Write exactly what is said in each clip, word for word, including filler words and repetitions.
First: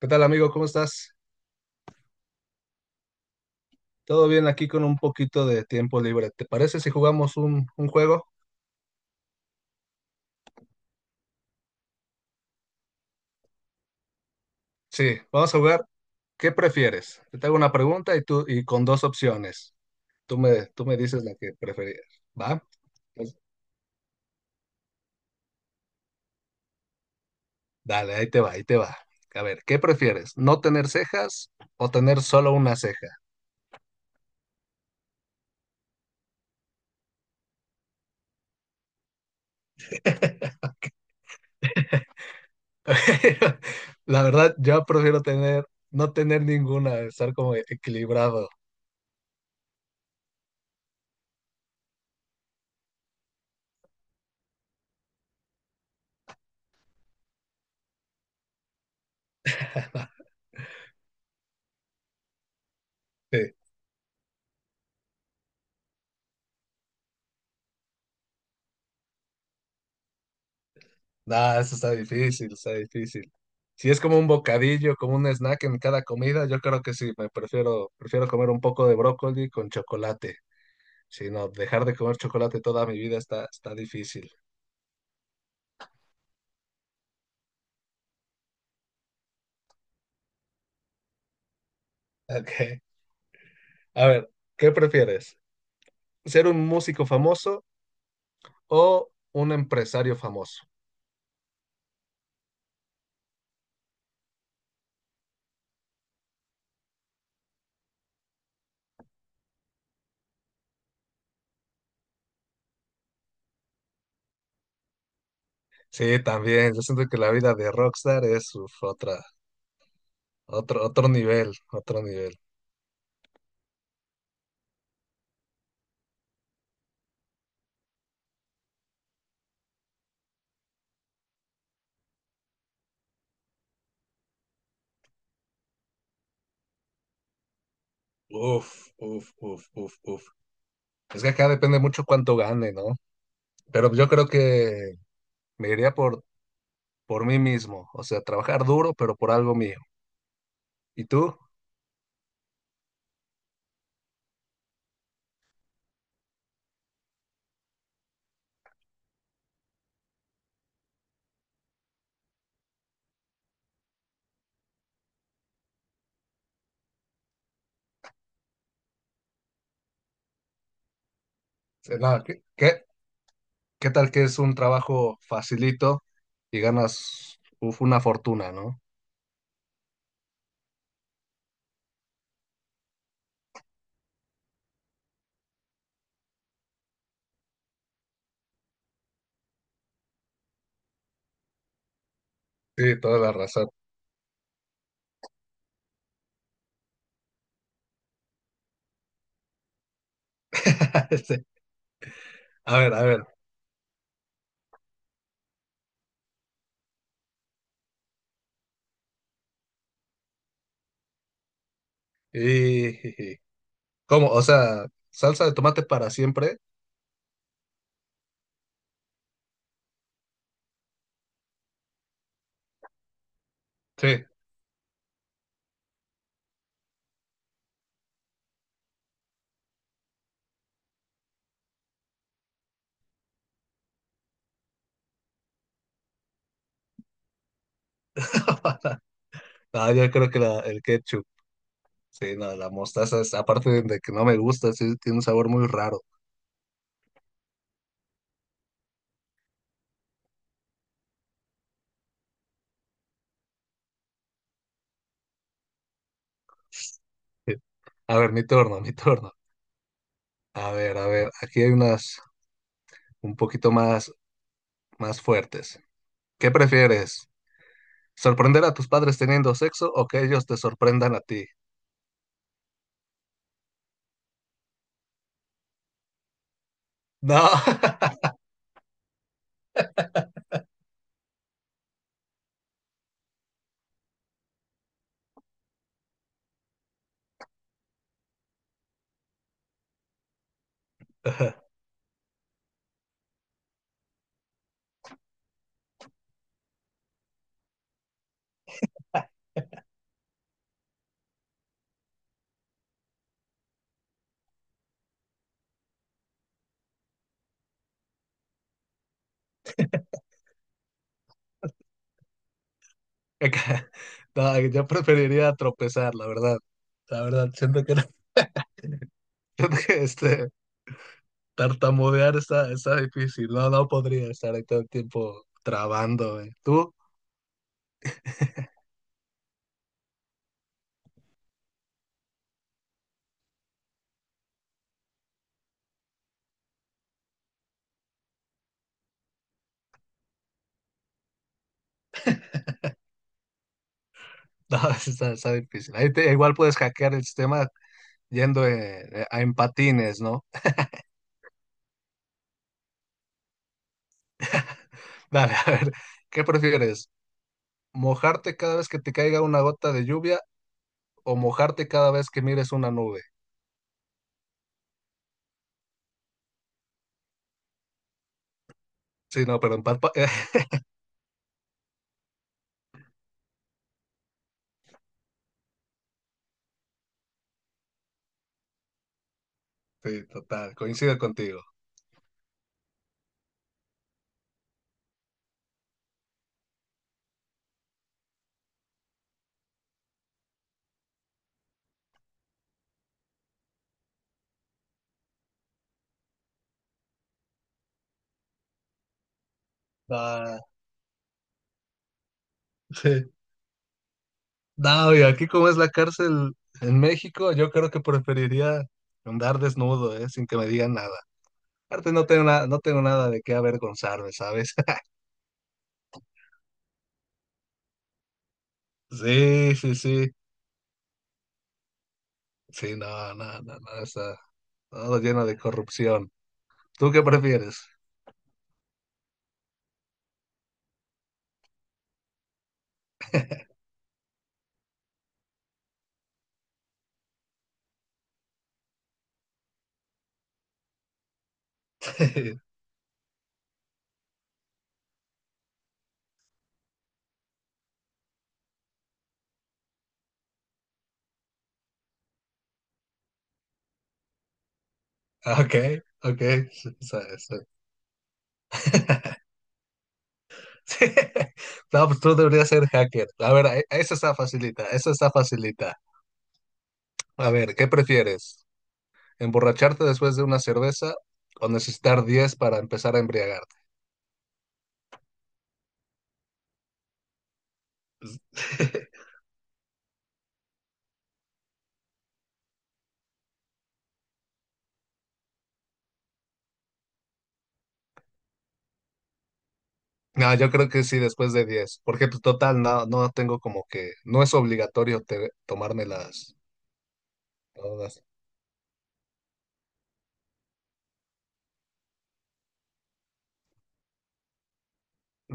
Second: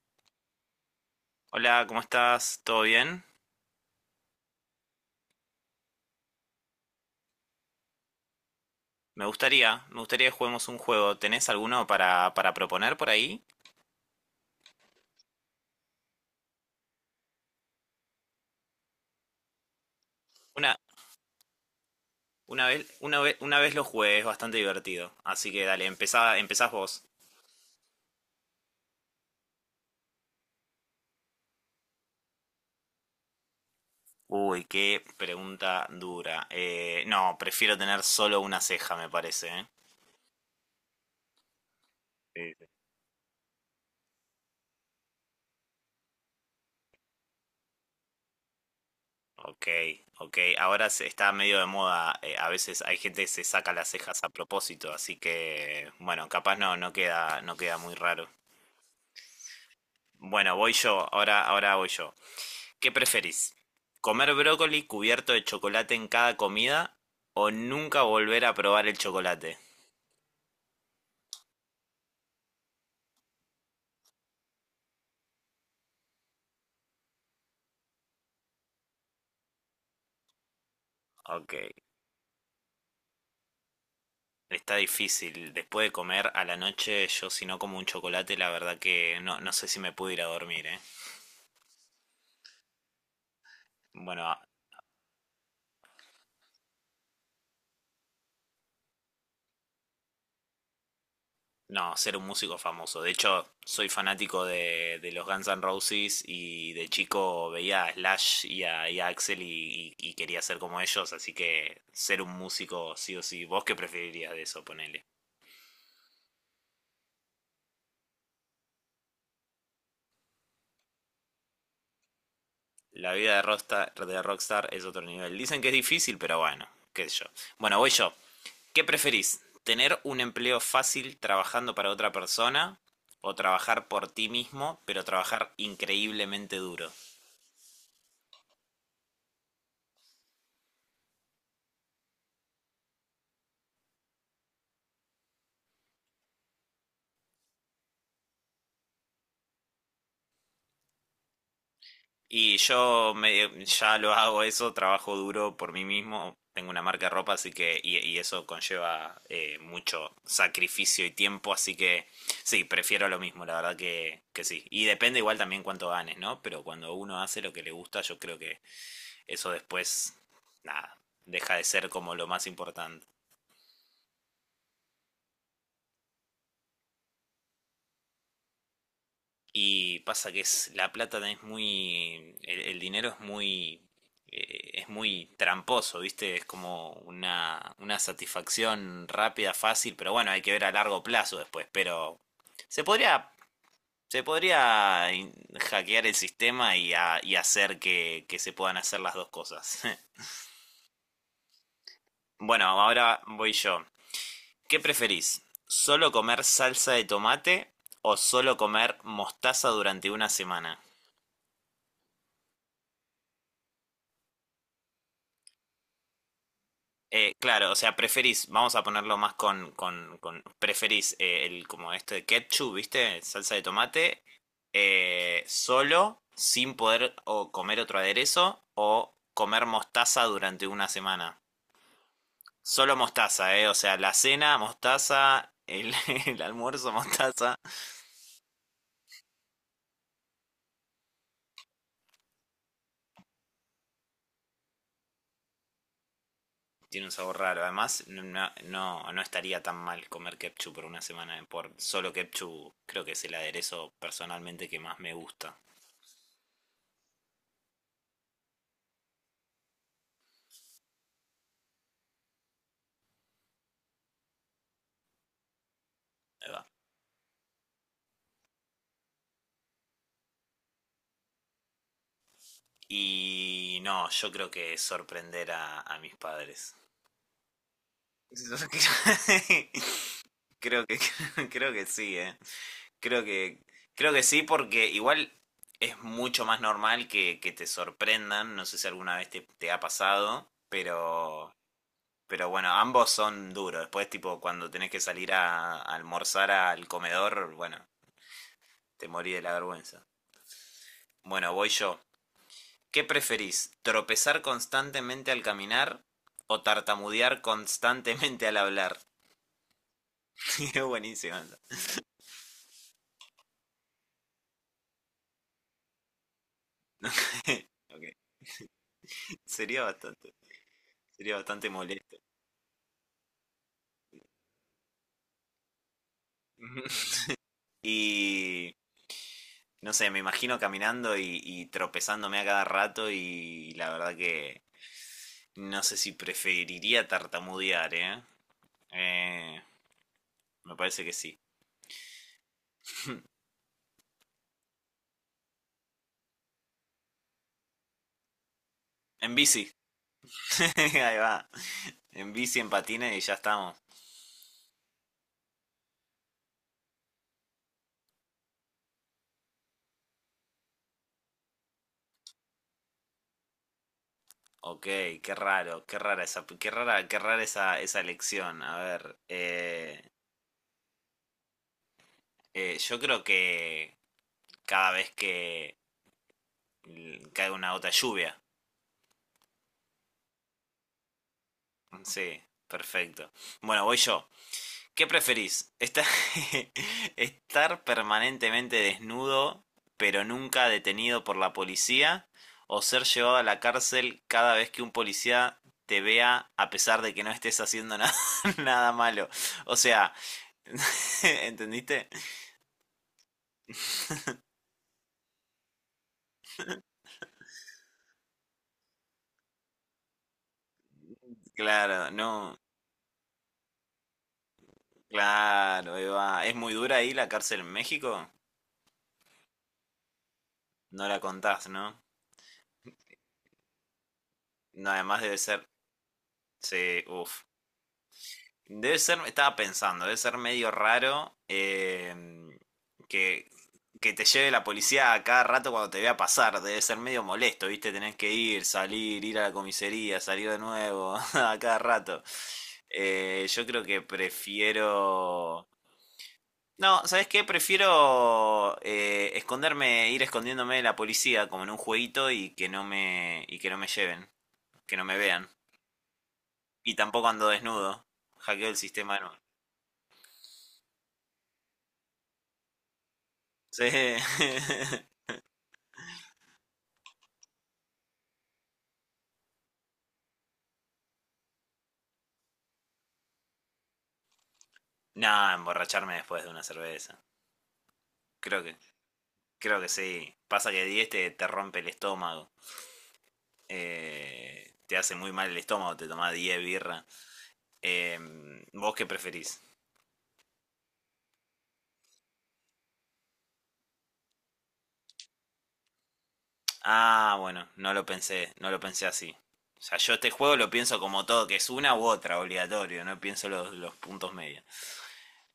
¿Qué tal, amigo? ¿Cómo estás? Hola, ¿cómo estás? ¿Todo bien? ¿Todo bien aquí con un poquito de tiempo libre? ¿Te parece si jugamos un, un juego? Me gustaría, me gustaría que juguemos un juego. ¿Tenés alguno para, para proponer por ahí? Sí, vamos a jugar. ¿Qué prefieres? Yo te hago una pregunta y tú y con dos opciones. Tú me, Una, tú me dices la que preferías. ¿Va? una vez, una vez, Pues, una vez lo jugué, es bastante divertido. Así que dale, empezá, empezás vos. dale, ahí te va, ahí te va. A ver, ¿qué prefieres? ¿No tener cejas o tener solo una ceja? Uy, qué pregunta dura. Eh, no, prefiero tener solo una ceja, me parece, ¿eh? Sí, sí. La verdad, yo prefiero tener, no tener ninguna, estar como equilibrado. Ok, ok. Ahora se está medio de moda. Eh, a veces hay gente que se saca las cejas a propósito, así que, bueno, capaz no, no queda, no queda muy raro. Bueno, voy yo, ahora, ahora voy yo. ¿Qué Sí. preferís? ¿Comer brócoli cubierto de chocolate en cada comida o nunca volver a probar el chocolate? No, eso está difícil, está difícil. Si es como un bocadillo, como un snack en cada comida, yo creo que sí, me prefiero, prefiero comer un poco de brócoli con chocolate. Si no, Ok, dejar de comer chocolate toda mi vida está, está difícil. está difícil. Después de comer a la noche, yo si no como un chocolate, la verdad que no, no sé si me puedo ir a dormir, ¿eh? Ok. A ver, Bueno, ¿qué prefieres? ¿Ser un músico famoso o un empresario famoso? no, ser un músico famoso. De hecho, soy fanático de, de los Guns N' Roses y de chico veía a Slash y a, y a Axel y, y- y quería ser como ellos, así que ser un músico sí o sí. ¿Vos qué preferirías de eso, ponele? Sí, también. Yo siento que la vida de rockstar es uf, otra, otro, otro nivel, otro nivel. La vida de Rockstar, de Rockstar es otro nivel. Dicen que es difícil, pero bueno, qué sé yo. Bueno, voy yo. ¿Qué preferís? ¿Tener un empleo fácil trabajando para otra persona o trabajar por ti mismo, pero trabajar increíblemente duro? Uf, uf, uf, uf, uf. Es que acá depende mucho cuánto gane, ¿no? Pero yo creo que me iría por, por mí mismo, o sea, trabajar duro, pero por algo mío. ¿Y tú? O Y yo me- ya lo hago eso, trabajo duro por mí mismo, tengo una marca de ropa, así que, y, y eso conlleva eh, mucho sacrificio y tiempo, así que sí, prefiero lo mismo, la verdad que, que sí. Y depende igual también cuánto ganes, ¿no? Pero cuando uno hace lo que le gusta, yo creo que eso después, nada, deja de ser como nada, lo ¿qué, más qué, importante. qué tal que es un trabajo facilito y ganas uf, una fortuna, ¿no? Y pasa que es, la plata es muy, el, el dinero es muy, eh, es muy tramposo, ¿viste? Es como una, una satisfacción rápida, fácil, pero bueno, hay que ver a largo plazo después, pero se Sí, toda podría, la razón. se podría in- hackear el sistema y, a- y hacer que, que se puedan hacer las dos cosas. Sí. Bueno, A ver, a ahora ver. voy yo. ¿Qué preferís? ¿Solo comer salsa de tomate o solo comer mostaza durante una semana? Y, ¿cómo? O sea, salsa de tomate para siempre. Eh, claro, o sea, preferís, vamos a ponerlo más con, con, con- preferís eh, el como este de ketchup, ¿viste? Salsa de tomate, Sí. eh, solo, sin poder o comer otro aderezo, o comer mostaza durante una semana. Solo mostaza, ¿eh? O sea, la cena, mostaza, el, el almuerzo, mostaza. No, yo creo que la- el ketchup, sí, no, la mostaza, es- aparte de que no me gusta, sí, tiene un sabor muy raro. Tiene un sabor raro. Además, no, no, no no estaría tan mal comer ketchup por una semana. eh, Por solo ketchup, creo que es el aderezo personalmente que más me gusta. Sí. A ver, mi turno, mi turno. A ver, a ver, aquí hay unas un poquito más, más fuertes. ¿Qué prefieres? ¿Sorprender a tus padres teniendo sexo o que ellos te sorprendan a ti? Y no, yo creo que sorprender a, a mis padres. No, creo que creo que sí, eh. Creo que creo que sí porque igual es mucho más normal que, que te sorprendan, no sé si alguna vez te, te ha pasado, pero pero bueno, ambos son duros. Después tipo cuando tenés que salir a, a almorzar al comedor, bueno, te morí de la vergüenza. Bueno, voy yo. ¿Qué preferís? ¿Tropezar constantemente al caminar o tartamudear constantemente al hablar? Es buenísimo. Anda. acá- no, yo preferiría tropezar, la verdad. La verdad, siento que, no- Ok. siento Sería que, bastante, este, Sería bastante molesto. tartamudear está, está difícil. No, no podría estar ahí todo el tiempo trabando. eh. ¿Tú? Y no sé, me imagino caminando y, y tropezándome a cada rato y la verdad que no sé si preferiría tartamudear, ¿eh? Eh, Me parece que sí. No, está, está difícil. Ahí te- igual puedes hackear el sistema yendo eh, eh, En en bici. patines, ¿no? Ahí va. En bici, en patines y ya estamos. Dale, a ver, ¿qué prefieres? Mojarte cada vez que te caiga una gota de lluvia o mojarte cada vez que mires una nube. Ok, qué raro, qué rara esa, qué rara, qué rara esa, esa elección. A ver, Sí, no, pero eh, empalpa. eh, yo creo que cada vez que l- cae una gota de lluvia. Sí, total, coincido contigo. Sí, perfecto. Bueno, voy yo. ¿Qué preferís? ¿Estar, estar permanentemente desnudo, pero nunca detenido por la policía? ¿O ser llevado a la cárcel cada vez que un policía te vea a pesar de que no estés haciendo nada, nada malo? O sea, Ah, ¿entendiste? sí. No, y aquí como es la cárcel en México, yo creo que preferiría andar desnudo, ¿eh? Sin que me digan nada. Claro, Aparte no tengo no. nada, no tengo nada de qué avergonzarme, ¿sabes? Claro, Eva. ¿Es muy dura ahí la cárcel en México? Sí, sí, sí. No la contás, ¿no? Sí, no, no, no, no, está No, todo además debe lleno de ser... corrupción. Sí, ¿Tú qué uff. prefieres? Debe ser, estaba pensando, debe ser medio raro eh, que, que te lleve la policía a cada rato cuando te vea pasar. Debe ser medio molesto, ¿viste? Tenés que ir, salir, ir a la comisaría, salir de nuevo a cada rato. Eh, yo creo que prefiero... No, ¿sabes qué? Prefiero eh, esconderme, ir escondiéndome de la policía como en un jueguito y que no me, y que no me lleven, que no me vean. Ok, ok. Sí, Y sí, tampoco ando sí. desnudo. Hackeo el sistema de nuevo. Sí. No, pues tú deberías ser hacker. A ver, e- Sí. esa está facilita, esa está facilita. A ver, ¿qué prefieres? ¿Emborracharte después de una cerveza o necesitar diez para empezar a embriagarte? No, emborracharme después de una cerveza. Creo que, Creo que sí. Pasa que diez te, te rompe el estómago. Eh, te hace muy mal el estómago, te tomás diez birra. Eh, ¿Vos qué preferís? No, yo creo que sí, después de diez, porque pues total, no, no tengo como que, no es obligatorio te- tomarme las, Ah, bueno, no lo todas. pensé, no lo pensé así. O sea, yo este juego lo pienso como todo, que es una u otra, obligatorio, no pienso los, los puntos medios.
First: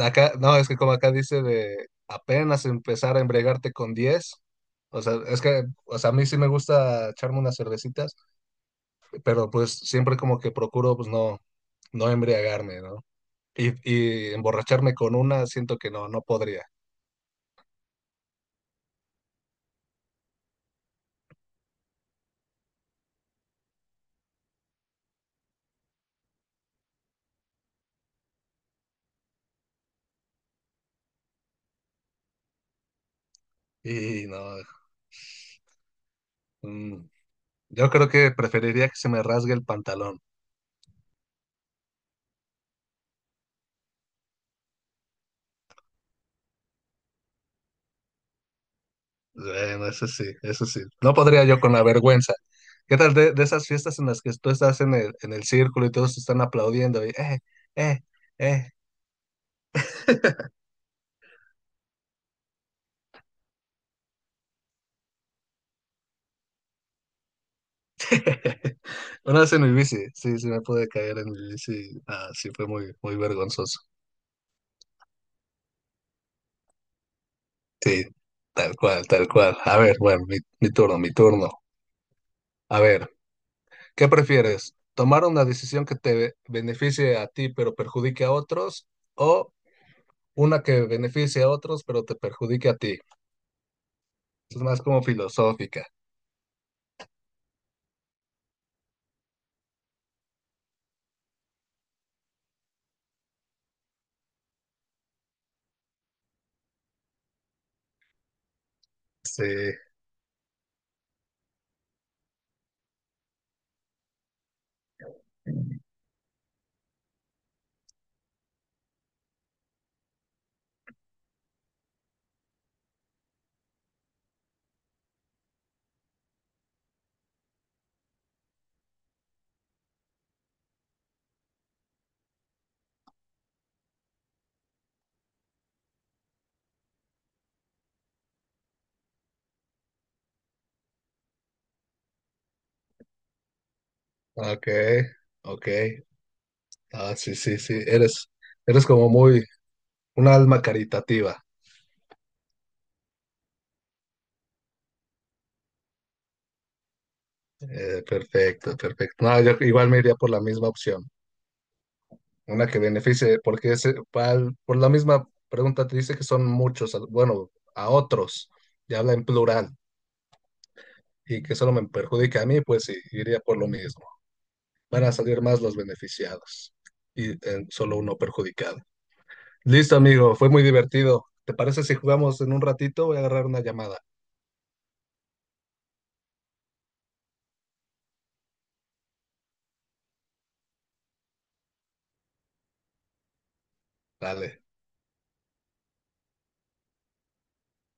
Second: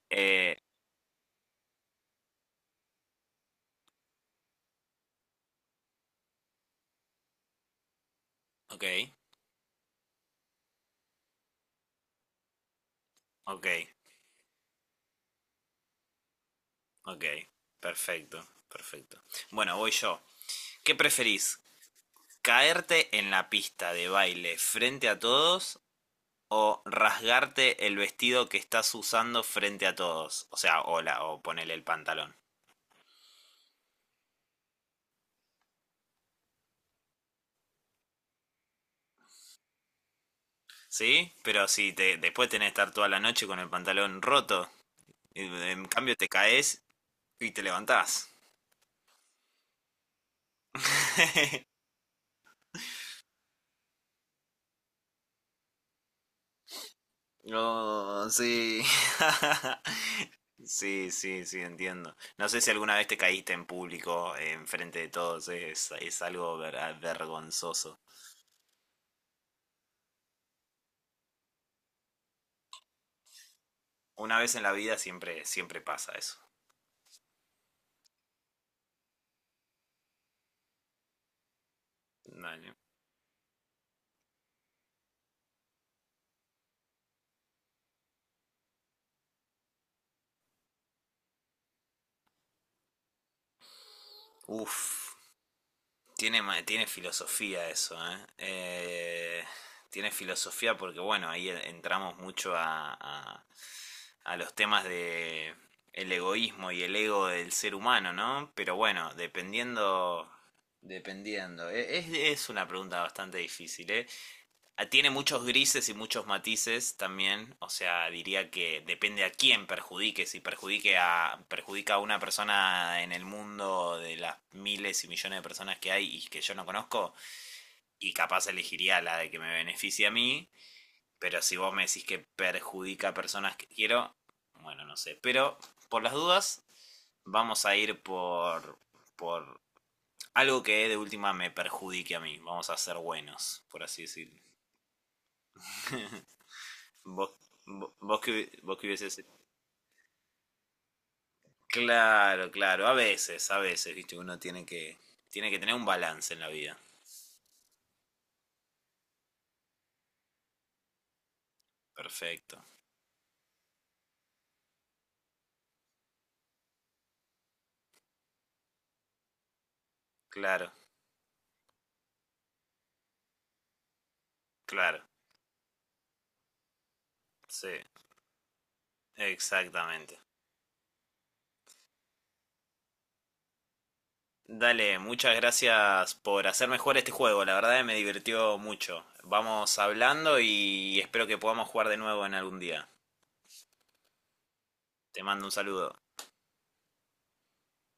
Acá, no, Eh, es que como acá dice de apenas empezar a embriagarte con diez, o sea, es que, o sea, a mí sí me gusta echarme unas cervecitas, ok, pero pues siempre como que procuro pues no, no embriagarme, ¿no? ok, Y, y emborracharme con una siento que no, no podría. ok, perfecto, perfecto. Bueno, voy yo. ¿Qué preferís? ¿Caerte en la pista de baile frente a todos o rasgarte el vestido que estás usando frente a todos? O sea, hola, o ponele el pantalón. Y no, mm, yo creo que preferiría que se me rasgue el pantalón. ¿Sí? Pero si te, después tenés que estar toda la noche con el pantalón roto, en cambio te caes y te levantás. Bueno, eso sí, eso sí. No podría yo con la vergüenza. ¿Qué tal de, de esas fiestas en las que tú estás en el, en el círculo y todos te están aplaudiendo? Y, eh, eh, Oh, eh. sí. Sí, sí, sí, entiendo. No sé si alguna vez te caíste en público, en frente de todos, es, es algo ver- vergonzoso. Una vez en mi bici, sí, sí me pude caer en mi bici. Ah, sí, fue muy, muy vergonzoso. Una vez en la vida siempre, siempre pasa eso. Sí, tal cual, tal cual. A ver, bueno, mi, mi turno, mi turno. Vale. A ver, ¿qué prefieres? ¿Tomar una decisión que te beneficie a ti pero perjudique a otros o una que beneficie a otros pero te perjudique a ti? Es más como Uf, filosófica. tiene, ma- tiene filosofía eso, ¿eh? Eh, Tiene filosofía porque, bueno, ahí e- entramos mucho a, a, a los temas de el egoísmo y el ego del ser humano, ¿no? Pero bueno, Sí, dependiendo, dependiendo. E- Es, es una pregunta bastante difícil, ¿eh? Ah, tiene muchos grises y muchos matices también, o sea, diría que depende a quién perjudique, si perjudique a, perjudica a una persona en el mundo de las miles y millones de personas que hay y que yo no conozco, y capaz elegiría la de que me beneficie a mí, pero si vos me decís que perjudica a personas que quiero, bueno, no sé, pero por las dudas vamos a ir por, por algo que de última me perjudique a mí, vamos a ser buenos, por así decirlo. ok, ok. Ah, Vos, sí, sí, sí. vos, vos Eres, que, hubi- vos que Eres como hubieses... muy un alma caritativa. Claro, claro, a veces, a veces, viste, uno tiene que, tiene que tener un balance en la vida. Eh, perfecto, perfecto. No, yo igual me iría por la misma opción. Perfecto, Una que beneficie, porque ese- pal- por la misma pregunta te dice que son muchos, a- bueno, a otros, y habla en plural, claro, y que solo me perjudica a mí, pues sí, iría por lo mismo. Van claro, a salir más los beneficiados y eh, sí, solo uno perjudicado. Listo, exactamente. amigo, fue muy divertido. ¿Te parece si jugamos en un ratito? Voy a agarrar una llamada. Dale, muchas gracias por hacerme jugar este juego, la verdad que me divirtió mucho. Vamos hablando y espero que podamos jugar de nuevo en algún día. Dale. Te mando un saludo.